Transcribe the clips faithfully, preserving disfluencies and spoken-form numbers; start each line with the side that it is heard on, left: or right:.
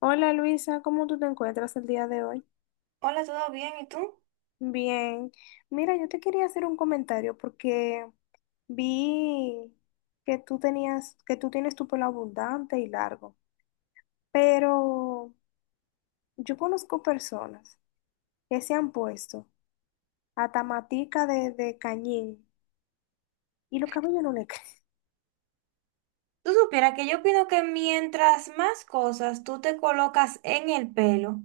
left: Hola Luisa, ¿cómo tú te encuentras el día de hoy?
right: Hola, ¿todo bien? ¿Y tú?
left: Bien, mira, yo te quería hacer un comentario porque vi que tú tenías, que tú tienes tu pelo abundante y largo, pero yo conozco personas que se han puesto hasta matica de, de cañín y los cabellos no le crecen.
right: Tú supieras que yo opino que mientras más cosas tú te colocas en el pelo,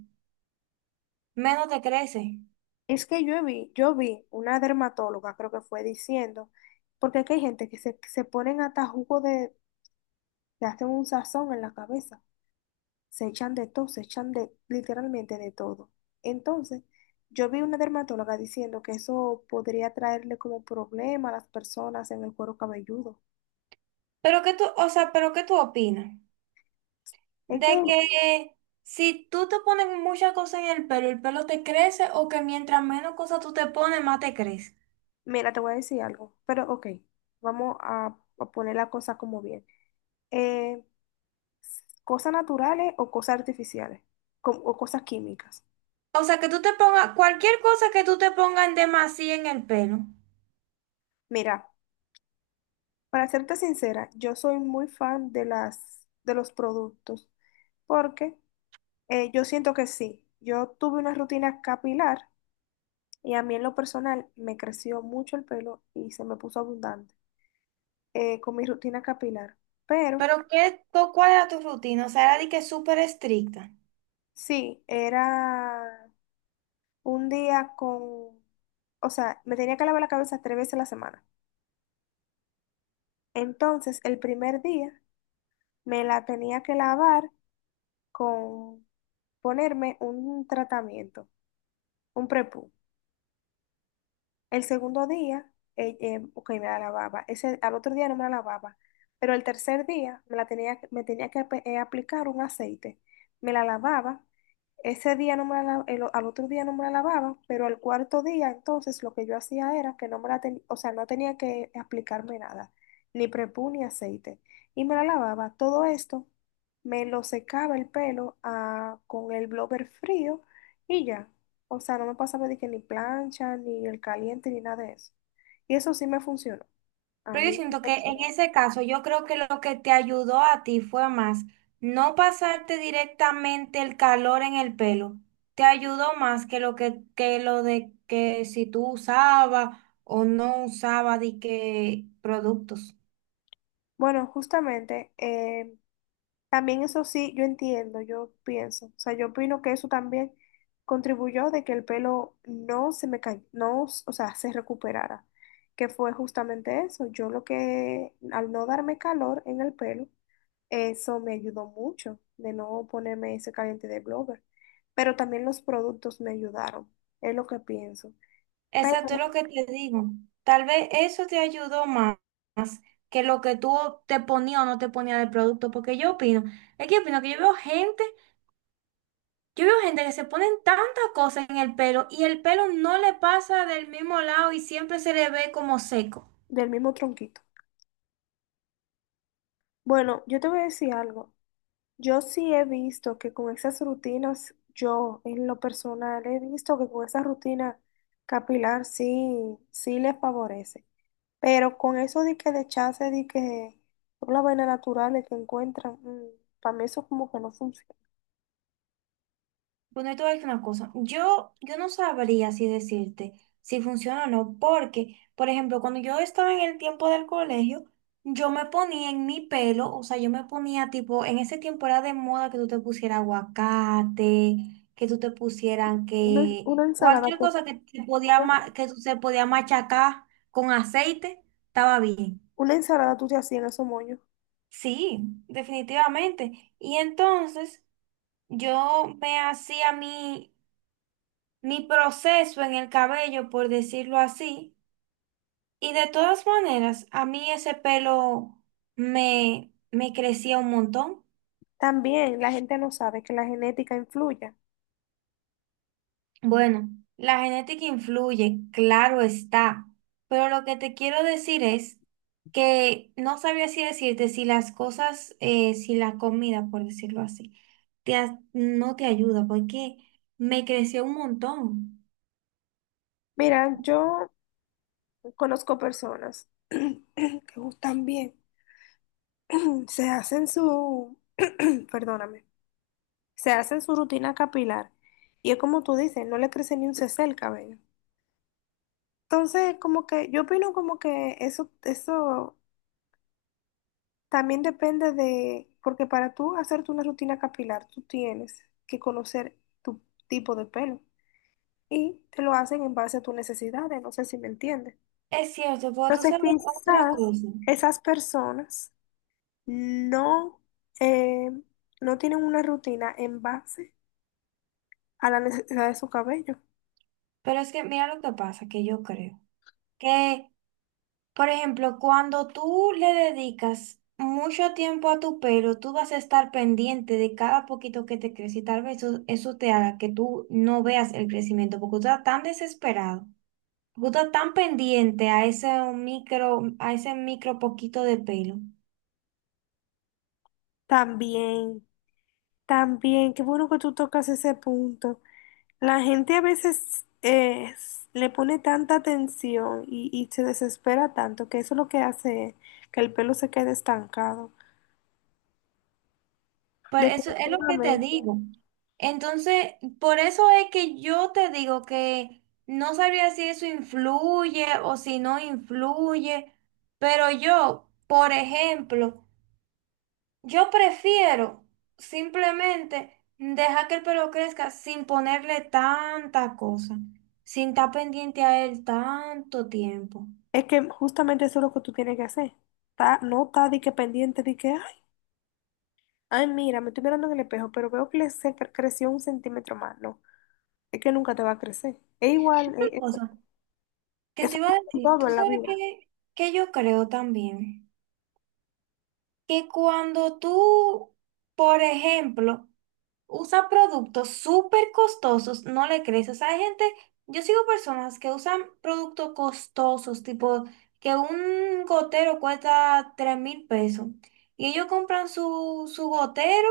right: menos te crece.
left: Es que yo vi, yo vi una dermatóloga, creo que fue diciendo, porque es que hay gente que se, se ponen hasta jugo de, que hacen un sazón en la cabeza. Se echan de todo, se echan de literalmente de todo. Entonces, yo vi una dermatóloga diciendo que eso podría traerle como problema a las personas en el cuero cabelludo.
right: Pero qué tú, o sea, pero ¿qué tú opinas?
left: Es que,
right: De que si tú te pones muchas cosas en el pelo, el pelo te crece o que mientras menos cosas tú te pones, más te crece.
left: mira, te voy a decir algo, pero ok, vamos a, a poner la cosa como bien. Eh, Cosas naturales o cosas artificiales co- o cosas químicas.
right: O sea, que tú te pongas cualquier cosa que tú te pongas en demasía en el pelo.
left: Mira, para serte sincera, yo soy muy fan de las de los productos porque Eh, yo siento que sí. Yo tuve una rutina capilar y a mí en lo personal me creció mucho el pelo y se me puso abundante eh, con mi rutina capilar. Pero
right: Pero ¿qué, cu- cuál era tu rutina? O sea, era de que súper estricta.
left: sí, era un día con, o sea, me tenía que lavar la cabeza tres veces a la semana. Entonces, el primer día me la tenía que lavar con ponerme un tratamiento, un prepú. El segundo día, eh, eh, ok, me la lavaba. Ese, al otro día no me la lavaba. Pero el tercer día me la tenía, que- me tenía que ap- eh, aplicar un aceite. Me la lavaba. Ese día no me la, la- el o- al otro día no me la lavaba, pero al cuarto día entonces lo que yo hacía era que no me la tenía, o sea, no tenía que aplicarme nada, ni prepú ni aceite. Y me la lavaba. Todo esto me lo secaba el pelo ah, con el blower frío y ya. O sea, no me pasaba de que ni plancha, ni el caliente, ni nada de eso. Y eso sí me funcionó. A
right: Pero yo
left: mí, en lo
right: siento que en
left: personal.
right: ese caso, yo creo que lo que te ayudó a ti fue más no pasarte directamente el calor en el pelo. Te ayudó más que lo que, que lo de que si tú usabas o no usabas de qué productos.
left: Bueno, justamente, eh, también eso sí, yo entiendo, yo pienso, o sea, yo opino que eso también contribuyó de que el pelo no se me cayó, no, o sea, se recuperara, que fue justamente eso. Yo lo que, al no darme calor en el pelo, eso me ayudó mucho de no ponerme ese caliente de blower, pero también los productos me ayudaron, es lo que pienso, pero
right: Exacto, es lo que te digo. Tal vez eso te ayudó más que lo que tú te ponías o no te ponías de producto. Porque yo opino, es que opino que yo veo gente. Yo veo gente que se ponen tantas cosas en el pelo y el pelo no le pasa del mismo lado y siempre se le ve como seco.
left: del mismo tronquito. Bueno, yo te voy a decir algo. Yo sí he visto que con esas rutinas, yo en lo personal he visto que con esa rutina capilar sí, sí les favorece. Pero con eso de que de chance, de que por las vainas naturales que encuentran, mm, para mí eso como que no funciona.
right: Bueno, yo te voy a decir una cosa. Yo, yo no sabría si decirte si funciona o no, porque, por ejemplo, cuando yo estaba en el tiempo del colegio, yo me ponía en mi pelo, o sea, yo me ponía tipo, en ese tiempo era de moda que tú te pusieras aguacate, que tú te pusieran
left: Una,
right: que
left: una ensalada,
right: cualquier
left: tú-
right: cosa que, te podía, ma- que tú se podía machacar con aceite, estaba bien.
left: una ensalada tú te hacías en esos moños.
right: Sí, definitivamente. Y entonces yo me hacía mi, mi proceso en el cabello, por decirlo así. Y de todas maneras, a mí ese pelo me, me crecía un montón.
left: También la gente no sabe que la genética influye.
right: Bueno, la genética influye, claro está, pero lo que te quiero decir es que no sabía si decirte si las cosas, eh, si la comida, por decirlo así, te ha- no te ayuda, porque me creció un montón.
left: Mira, yo conozco personas que gustan bien, se hacen su perdóname, se hacen su rutina capilar y es como tú dices, no le crece ni un cc el cabello. Entonces, como que yo opino como que eso, eso también depende de, porque para tú hacerte una rutina capilar, tú tienes que conocer tu tipo de pelo y te lo hacen en base a tus necesidades, no sé si me entiendes.
right: Es cierto, pero tú
left: Entonces,
right: sabes otra
left: quizás
right: cosa,
left: esas personas no, eh, no tienen una rutina en base a la necesidad de su cabello.
right: pero es que mira lo que pasa, que yo creo, que por ejemplo, cuando tú le dedicas mucho tiempo a tu pelo, tú vas a estar pendiente de cada poquito que te crece y tal vez eso, eso te haga que tú no veas el crecimiento porque tú estás tan desesperado, porque tú estás tan pendiente a ese micro, a ese micro poquito de pelo.
left: También, también, qué bueno que tú tocas ese punto. La gente a veces eh, le pone tanta atención y, y se desespera tanto que eso es lo que hace que el pelo se quede estancado.
right: Pero eso es lo que te
left: Definitivamente.
right: digo. Entonces, por eso es que yo te digo que no sabría si eso influye o si no influye, pero yo, por ejemplo, yo prefiero simplemente dejar que el pelo crezca sin ponerle tanta cosa, sin estar pendiente a él tanto tiempo.
left: Es que justamente eso es lo que tú tienes que hacer. Ta- no está de que pendiente, de que, ay, ay, mira, me estoy mirando en el espejo, pero veo que le se cre- creció un centímetro más. No, es que nunca te va a crecer. Es igual,
right: Otra
left: eh, eso,
right: cosa que
left: eso
right: te iba a
left: es con
right: decir,
left: todo
right: tú
left: en la
right: sabes
left: vida.
right: que, que yo creo también, que cuando tú, por ejemplo, usa productos súper costosos, no le crees. O sea, hay gente, yo sigo personas que usan productos costosos, tipo que un gotero cuesta tres mil pesos y ellos compran su, su gotero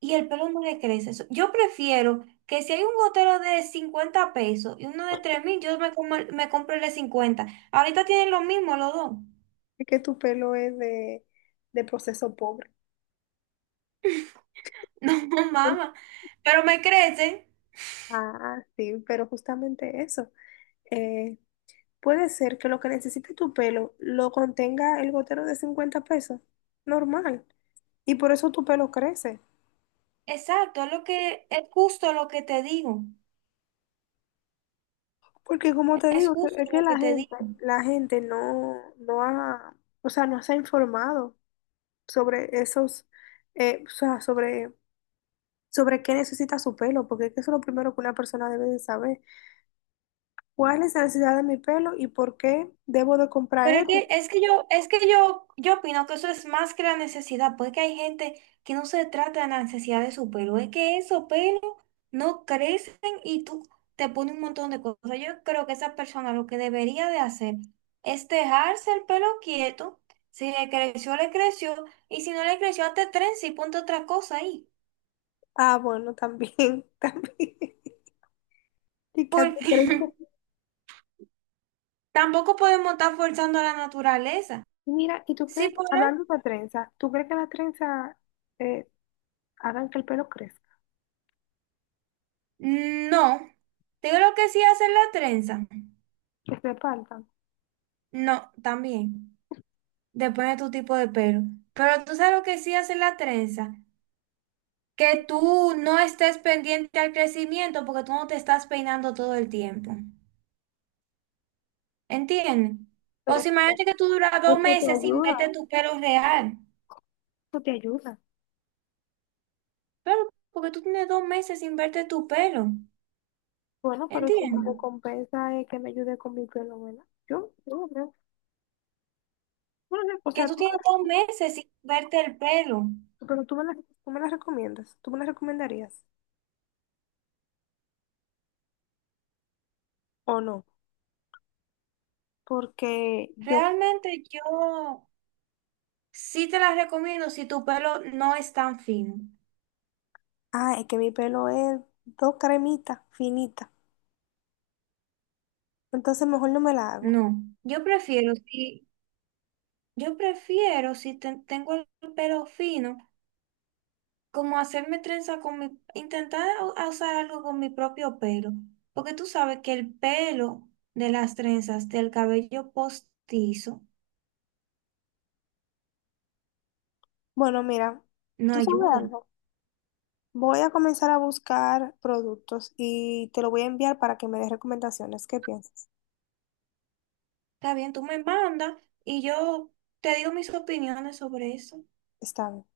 right: y el pelo no le crece. So, yo prefiero que si hay un gotero de cincuenta pesos y uno de tres mil, yo me, como el- me compro el de cincuenta. Ahorita tienen lo mismo los dos.
left: Es que tu pelo es de, de proceso pobre.
right: No,
left: Por-
right: mamá, pero me crecen.
left: Ah, sí, pero justamente eso. Eh, Puede ser que lo que necesite tu pelo lo contenga el gotero de cincuenta pesos, normal. Y por eso tu pelo crece.
right: Exacto, es lo que es justo lo que te digo.
left: Porque como te
right: Es
left: digo, que-
right: justo
left: es que
right: lo
left: la
right: que te digo.
left: gente, la gente no, no ha, o sea, no se ha informado sobre esos, eh, o sea, sobre, sobre qué necesita su pelo, porque es que eso es lo primero que una persona debe de saber. ¿Cuál es la necesidad de mi pelo y por qué debo de comprar
right: Pero es
left: esto?
right: que, es que yo, es que yo, yo opino que eso es más que la necesidad, porque hay gente que no se trata de la necesidad de su pelo, es que esos pelos no crecen y tú te pones un montón de cosas. Yo creo que esa persona lo que debería de hacer es dejarse el pelo quieto. Si le creció, le creció, y si no le creció, hazte trenza y ponte otra cosa ahí.
left: Ah, bueno, también, también. Y que hace
right: Porque
left: trenza.
right: tampoco podemos estar forzando a la naturaleza.
left: Mira, ¿y tú
right: Sí,
left: crees,
right: por
left: hablando de trenza, tú crees que las trenzas eh, hagan que el pelo crezca,
right: No, te digo lo que sí hacer la trenza.
left: que se partan?
right: No, también. Depende de tu tipo de pelo. Pero tú sabes lo que sí hacer la trenza. Que tú no estés pendiente al crecimiento porque tú no te estás peinando todo el tiempo. ¿Entiendes? O
left: Pero
right: si
left: eso,
right: imagínate que tú duras dos
left: eso te
right: meses sin
left: ayuda,
right: verte tu pelo real.
left: eso te ayuda.
right: Pero porque tú tienes dos meses sin verte tu pelo.
left: Bueno, pero si mi
right: ¿Entiendes?
left: recompensa es que me ayude con mi pelo, ¿verdad? Yo, yo no creo. Bueno, o
right: Que
left: sea,
right: tú
left: tú,
right: tienes dos meses sin verte el pelo.
left: pero tú me las, tú me las recomiendas, tú me las recomendarías o no, porque yo
right: Realmente yo Sí te las recomiendo si tu pelo no es tan fino.
left: ah, es que mi pelo es dos cremitas finitas. Entonces mejor no me la hago.
right: No, yo prefiero si yo prefiero si te- tengo el pelo fino, como hacerme trenza con mi intentar a- a usar algo con mi propio pelo, porque tú sabes que el pelo de las trenzas del cabello postizo
left: Bueno, mira,
right: no
left: ¿tú sabes
right: ayuda.
left: algo? Voy a comenzar a buscar productos y te lo voy a enviar para que me des recomendaciones. ¿Qué piensas?
right: Está bien, tú me mandas y yo te digo mis opiniones sobre eso.
left: Está bien.